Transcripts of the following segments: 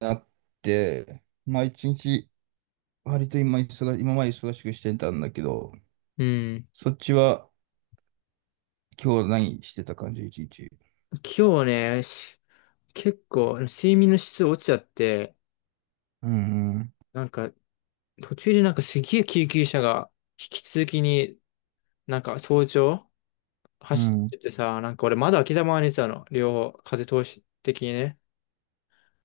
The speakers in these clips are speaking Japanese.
なって、まあ一日、割と今忙し、今まで忙しくしてたんだけど、うん。そっちは今日何してた感じ、一日。今日ね、結構睡眠の質落ちちゃって、うんうん。なんか途中でなんかすげえ救急車が引き続きに早朝う走っん。ててさ、なんか俺窓開けたまま寝てたの。両方風通し的にね。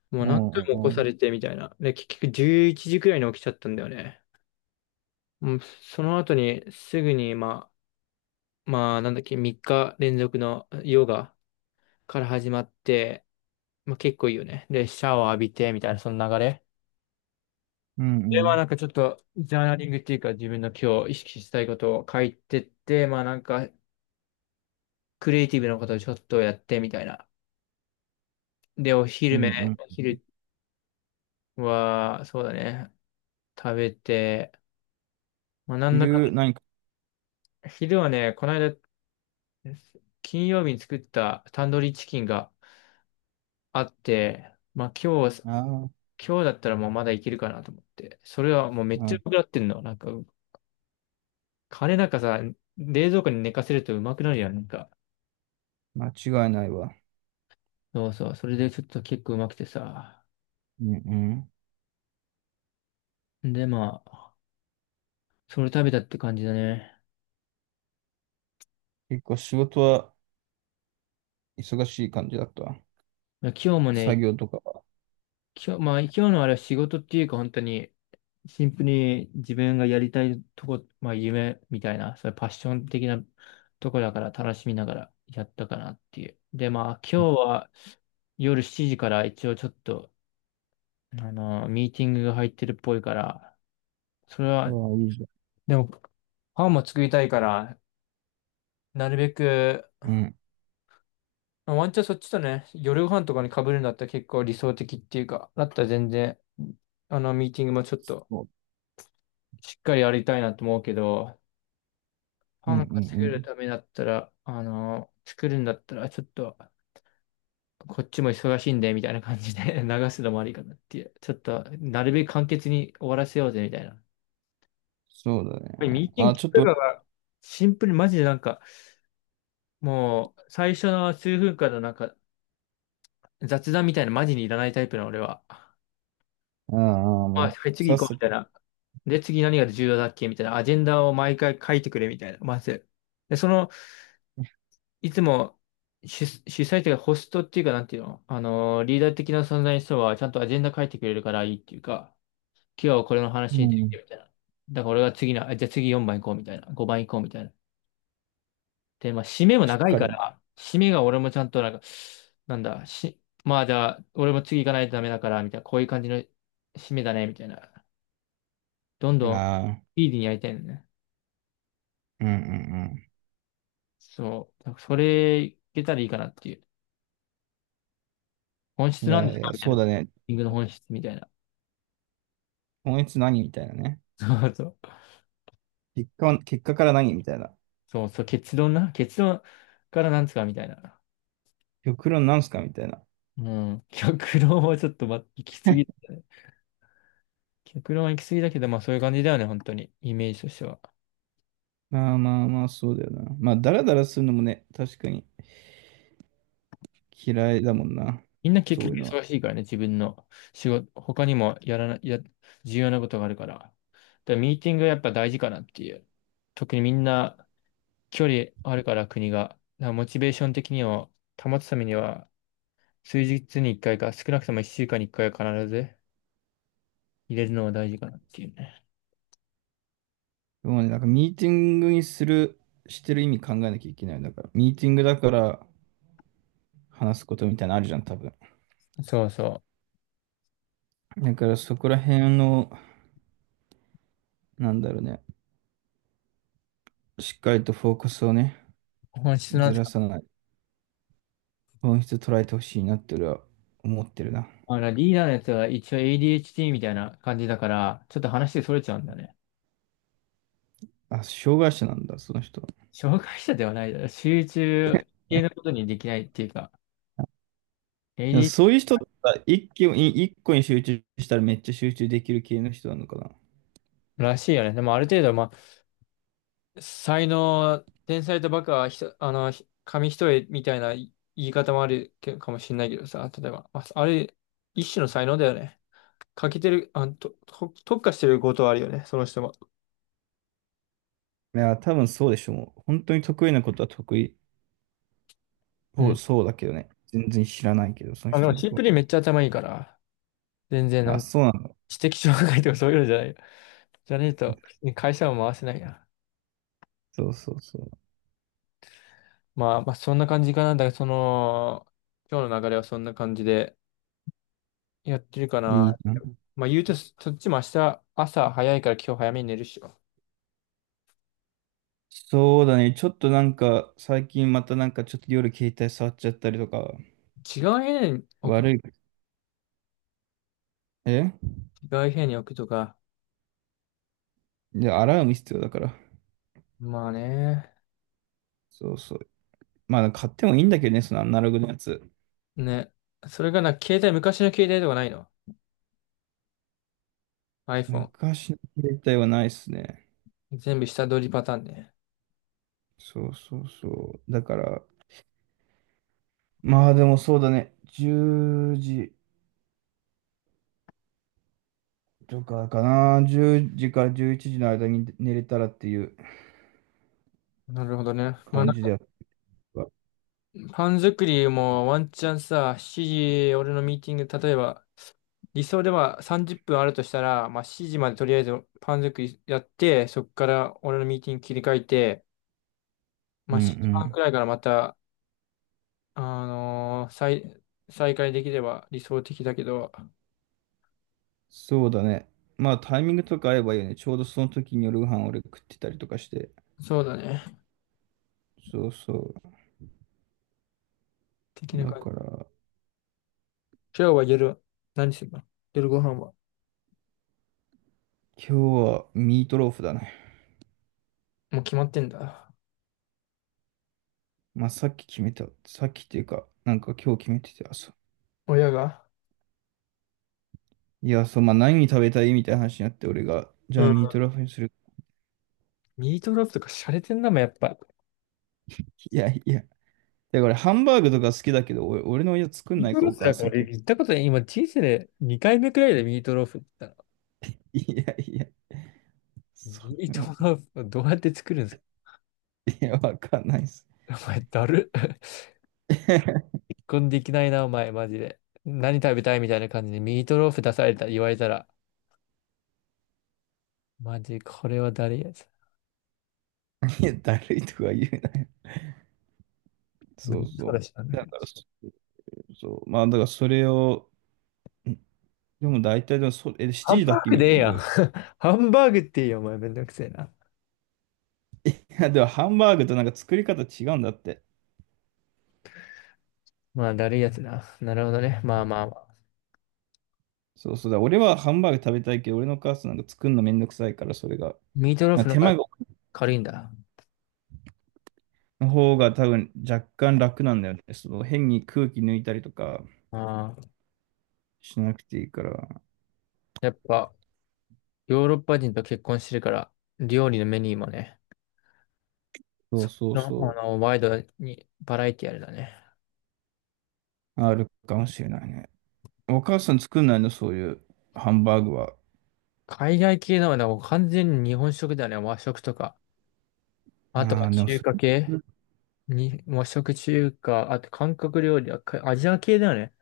もうう何回んも起こうさん。れてみたいな。で、結局11時くらいに起きちゃったんだよね。もうその後にすぐにまあなんだっけ、3日連続のヨガから始まって、まあ結構いいよね。で、シャワー浴びてみたいなその流れ。うで、んうまあん。なんかちょっと、ジャーナリングっていうか自分の今日意識したいことを書いてって、まあなんか、クリエイティブなことをちょっとやってみたいな。で、うんうん。お昼は、そうだね、食べて、まあなんだか、昼何か、昼はね、この間、金曜日に作ったタンドリーチキンがあって、まあああ。今日だったらもうまだいけるかなと思って、それはもうめっうちゃうん。まくなってんの。なんか、カレーなんかさ、冷蔵庫に寝かせるとうまくなるやん、なんか。間違いないわ。そうそう。それでちょっと結構うまくてさ。うんうん。で、まあ、それ食べたって感じだね。結構仕事は忙しい感じだった。まあ今日も作ね、業とかは。今日、まあ今日のあれは仕事っていうか本当に、シンプルに自分がやりたいとこ、まあ夢みたいな、それパッション的なとこだから楽しみながらやったかなっていう。で、まあ今日は夜7時から一応ちょっと、ミーティングが入ってるっぽいから、それあは、あ、いいじでも、パンも作りたいから、なるべくゃん。うん。まあワンチャンそっちとね、夜ご飯とかに被るんだったら結構理想的っていうか、だったら全然、ミーティングもちょっとそう。しっかりやりたいなと思うけど、うパんうんン稼げうるん。ためだったら、作るんだったらちょっと、こっちも忙しいんで、みたいな感じで 流すのもありかなっていう。ちょっと、なるべく簡潔に終わらせようぜ、みたいな。そうだこれミね。ーティンまあグちょっとと、かが、シンプルにマジでなんか、もう、最初の数分間のなんか、雑談みたいなマジにいらないタイプの俺は。ああ、まあ、もう、はいさ次っ行こさうみと、たいな。で、次何が重要だっけみたいな。アジェンダを毎回書いてくれみたいな。まず。で、その、いつも主催というか、ホストっていうか、なんていうのリーダー的な存在の人は、ちゃんとアジェンダ書いてくれるからいいっていうか、今日はこれの話うについてん。みたいな。だから俺が次の、あじゃあ次4番行こうみたいな。5番行こうみたいな。で、まあ、締めもしっ長いかかり、ら、締めが俺もちゃんとなんか、なんだ、し、まあじゃあ、俺も次行かないとダメだから、みたいな、こういう感じの締めだね、みたいな。どんどんああ、スピーディーにやりたいのね。うんうんそう。だからそれ、いけたらいいかなっていう。本うん。質いなんでやすいかや、みたいそな。うだね。リングの本質みたいな。今月何みたいなね。そうそう。結果は、結果から何みたいな。そうそう。結論な。結論からなんですかみたいな。極論なんすかみたいな。うん。極論はちょっと、行き過ぎ だね。極論は行き過ぎだけど、まあそういう感じだよね。本当に。イメージとしては。まあまあまあ、そうだよな。まあ、だらだらするのもね、確かに嫌いだもんな。みんな結そうい局うのは。忙しいからね。自分の仕事、他にもやらな、や、重要なことがあるから。だからミーティングはやっぱ大事かなっていう。特にみんな、距離あるから国が。だからモチベーション的に保つためには、数日に一回かいか、少なくとも一週間に一回は必ず入れるのが大事かなっていうね。でもね、なんかミーティングにする、してる意味考えなきゃいけない。だから、ミーティングだから話すことみたいなのあるじゃん、多分。そうそだからそこら辺の、なんだろうね、しっかりとフォーカスをね、う。本質なんずですらか。さない。本質捉えてほしいなって俺は思ってるな。リーダーのやつは一応 ADHD みたいな感じだから、ちょっと話でそれちゃうんだよね。あ、障害者なんだ、その人は。障害者ではないだろ。集中系のことにできないっていうか、いや AD そういう人ってさ一気に、一個に集中したらめっちゃ集中できる系の人なのかな。らしいよね。でもある程度、まあ才能、天才とバカはひと、あの、ひ紙一重みたいな言い方もあるけかもしれないけどさ、例えば、まあ、あれ、一種の才能だよね。欠けてる、あの、と、と特化してることはあるよね、その人も。いや、多分そうでしょう。もう本当に得意なことは得意うそうん。そうだけどね。全然知らないけど、そのあ、で人ものこシンとプは。ルにめっちゃ頭いいから、全然なあ、んかそうなんだ。知的障害とかそういうのじゃないよ。じゃねえと、会社は回せないな。そうそうそう。まあ、そんな感じかな。だから、その、今日の流れはそんな感じでやってるかいいな。な。まあ、言うと、そっちも明日、朝早いから今日早めに寝るっしょ。そうだね。ちょっとなんか、最近またなんかちょっと夜携帯触っちゃったりとか、違う部屋に置く、悪い。え、違う部屋に置くとか。で、アラーム必要だから。まあね。そうそう。まあ、買ってもいいんだけどね、そのアナログのやつ。ね。それがな、昔の携帯とかないの？ iPhone。昔の携帯はないっすね。全部下取りパターンね。そうそうそう。だから、まあでもそうだね。10時とかかな。10時から11時の間に寝れたらっていうなるほどね。まあ感なんじでやか、った。パン作りもワンチャンさ、7時、俺のミーティング、例えば、理想では30分あるとしたら、まあ7時までとりあえずパン作りやって、そこから俺のミーティング切り替えて、うまんあう7時半くん。らいからまた、あのー再、再開できれば理想的だけど、そうだね。まあタイミングとか合えばいいよね。ちょうどその時に夜ご飯俺食ってたりとかして。そうだね。そうそ的う。なだ感かじら、今日は夜、何するの夜ご飯は。今日はミートローフだね。もう決まってんだ。まあ、さっき決めた。さっきっていうか、なんか今日決めてて、朝。親が。いや、そう、まあ、何食べたいみたいな話になって、俺が、じうゃあん。ミートローフにする。ミートローフとか洒落てんなもん、やっぱ。いやいや。だから、ハンバーグとか好きだけど、俺、俺の親作んミーないトか、ローおフな母んかさん俺結構。言ったことない。今人生で2回目くらいでミートローフって言ったいやいや。の。そミートう。ローフをどうやって作るんですかいや、わかんないっす。お前、だる。こんできないな、お前、マジで。何食べたいみたいな感じでミートローフ出された、言われたら。マジ、これは誰やつ。いや、だるいとか言うなよ。無そ理うそそうだう。しな、なんかだから、そ、そう。まあ、だからそれを、ん、でも大体でもそ、え、ハ7ンバ時だっーけ、グでミーええティンやん。グ。ハンバーグっていいよ、お前、めんどくせえな。いや、でもハンバーグとなんか作り方違うんだって。まあ、だるいやつな。なるほどね。まあまあまあ。そうそうだ。俺はハンバーグ食べたいけど、俺の母さんなんか作るのめんどくさいから、それが。ミートローまあフの手方間がが軽いんだ。の方が多分若干楽なんだよね。その変に空気抜いたりとかああ。しなくていいから。やっぱ、ヨーロッパ人と結婚してるから、料理のメニューもね、そうそそうの、あその、ワイドにバラエティあるだね。う。あるかもしれないね。お母さん作んないのそういうハンバーグは。海外系のはね、もう完全に日本食だよね。和食とか。あとあはあ、でも中そ華れ、系に、和食中華、あと韓国料理はアジア系だよね。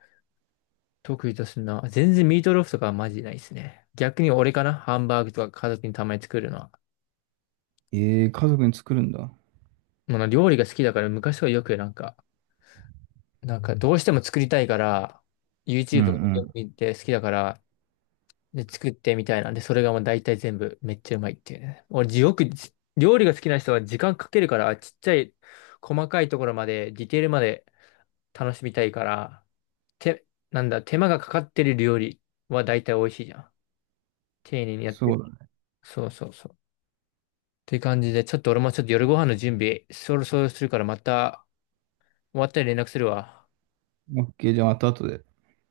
得意とすんな。全然ミートローフとかはマジでないですね。逆に俺かなハンバーグとか家族にたまに作るのは。ええー、家族に作るんだ。もうな料理が好きだから昔はよくなんか、なんかどうしても作りたいから、うん YouTube うとかん。見て好きだから、で、作ってみたいなで、それがもう大体全部めっちゃうまいっていうね。俺、よくじ料理が好きな人は時間かけるから、ちっちゃい細かいところまで、ディテールまで楽しみたいから、手、なんだ、手間がかかってる料理は大体美味しいじゃん。丁寧にやってそうる。だね。そうそうそう。っていう感じで、ちょっと俺もちょっと夜ご飯の準備、そろそろするからまた終わったら連絡するわ。オッケー、じゃあまた後で。